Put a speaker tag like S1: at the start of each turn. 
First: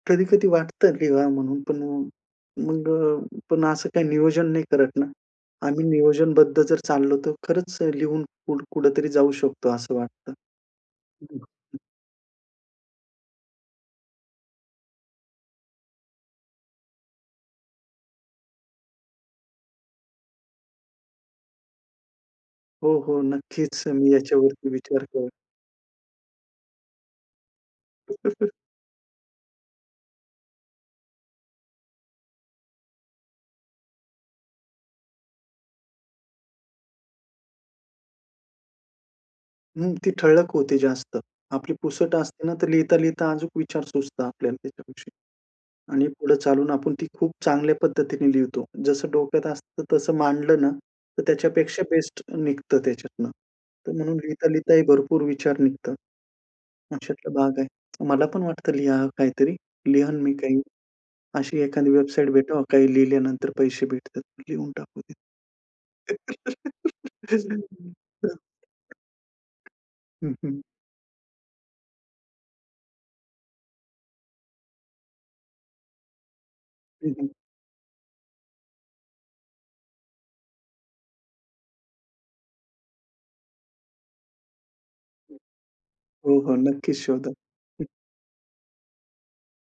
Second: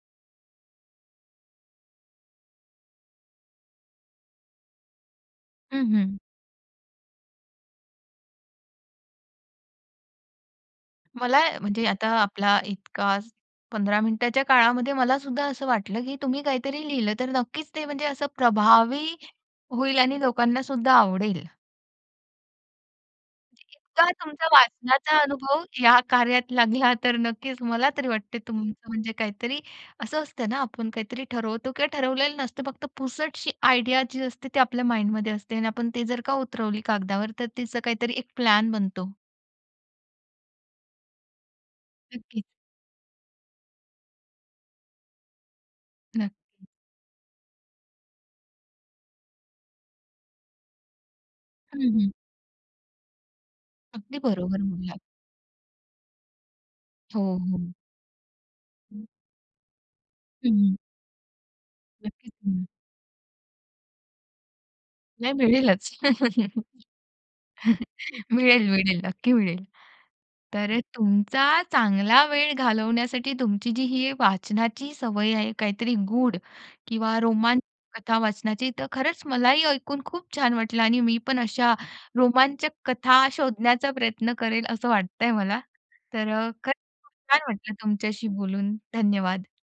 S1: कधी-कधी वाटतं लिहाव म्हणून. पण अ, मग अ, पण असं काही नियोजन नाही करत ना, आम्ही
S2: हं, हं.
S1: नियोजनबद्ध जर चाललो तर खरंच अ, लिहून कुठ कुठेतरी जाऊ शकतो असं वाटतं.
S2: मला म्हणजे आता आपला इतका 15 मिनिटाच्या काळामध्ये मलासुद्धा असं वाटलं की तुम्ही काहीतरी लिहिलं तर नक्कीच ते म्हणजे असं प्रभावी होईल आणि लोकांनासुद्धा आवडेल.
S1: हो, हो. नक्कीच
S2: इतका
S1: मी
S2: तुमचा
S1: याच्यावरती विचार
S2: वाचनाचा
S1: करेल.
S2: अनुभव या कार्यात लागला तर नक्कीच मला तरी वाटते तुम म्हणजे काहीतरी असं असतं ना, आपण काहीतरी ठरवतो किंवा ठरवलेलं नसतं फक्त पुसटशी आयडिया जी असते ती आपल्या माइंडमध्ये असते आणि आपण ते जर का उतरवली कागदावर तर त्याच काहीतरी एक प्लॅन बनतो.
S1: हं, ती ठळक होते जास्त. आपली पुसट
S2: नक्कीच.
S1: असते ना, तर लिहिता-लिहिता अजूक विचार सुचतात आपल्याला त्याच्याविषयी. आणि पुढे
S2: नक्की.
S1: चालून आपण ती खूप चांगल्या पद्धतीने लिहतो. जसं डोक्यात असतं तसं मांडलं ना, तर
S2: हं,
S1: त्याच्यापेक्षा
S2: हं.
S1: बेस्ट निघतं त्याच्यातनं. तर म्हणून
S2: अगदी बरोबर
S1: लिहिता-लिहिता ही
S2: म्हणलात.
S1: भरपूर विचार निघतात
S2: हो,
S1: अशातला भाग
S2: हो.
S1: आहे. मला पण वाटतं लिहा
S2: हं.
S1: काहीतरी. लिहीन मी काही.
S2: हं.
S1: अशी एखादी वेबसाईट
S2: नक्कीच.
S1: भेटावं
S2: हं.
S1: काही लिहिल्यानंतर पैसे भेटतात, लिहून टाकू
S2: नाही
S1: तिथे.
S2: मिळेलच. मिळेल, मिळेल, नक्की मिळेल.
S1: हं, हं.
S2: तर अ, तुमचा चांगला वेळ घालवण्यासाठी तुमची जी ही वाचनाची सवय आहे काहीतरी गूढ
S1: हं,
S2: किंवा
S1: हं.
S2: रोमांचक कथा वाचनाची तर खरंच मलाही ऐकून खूप छान वाटलं आणि मी पण अशा रोमांचक कथा शोधण्याचा प्रयत्न करेल असं वाटतंय मला. तर
S1: हो,
S2: अ,
S1: हो.
S2: खरंच
S1: नक्कीच
S2: खूप
S1: शोधा.
S2: छान वाटलं
S1: हं.
S2: तुमच्याशी बोलून. धन्यवाद.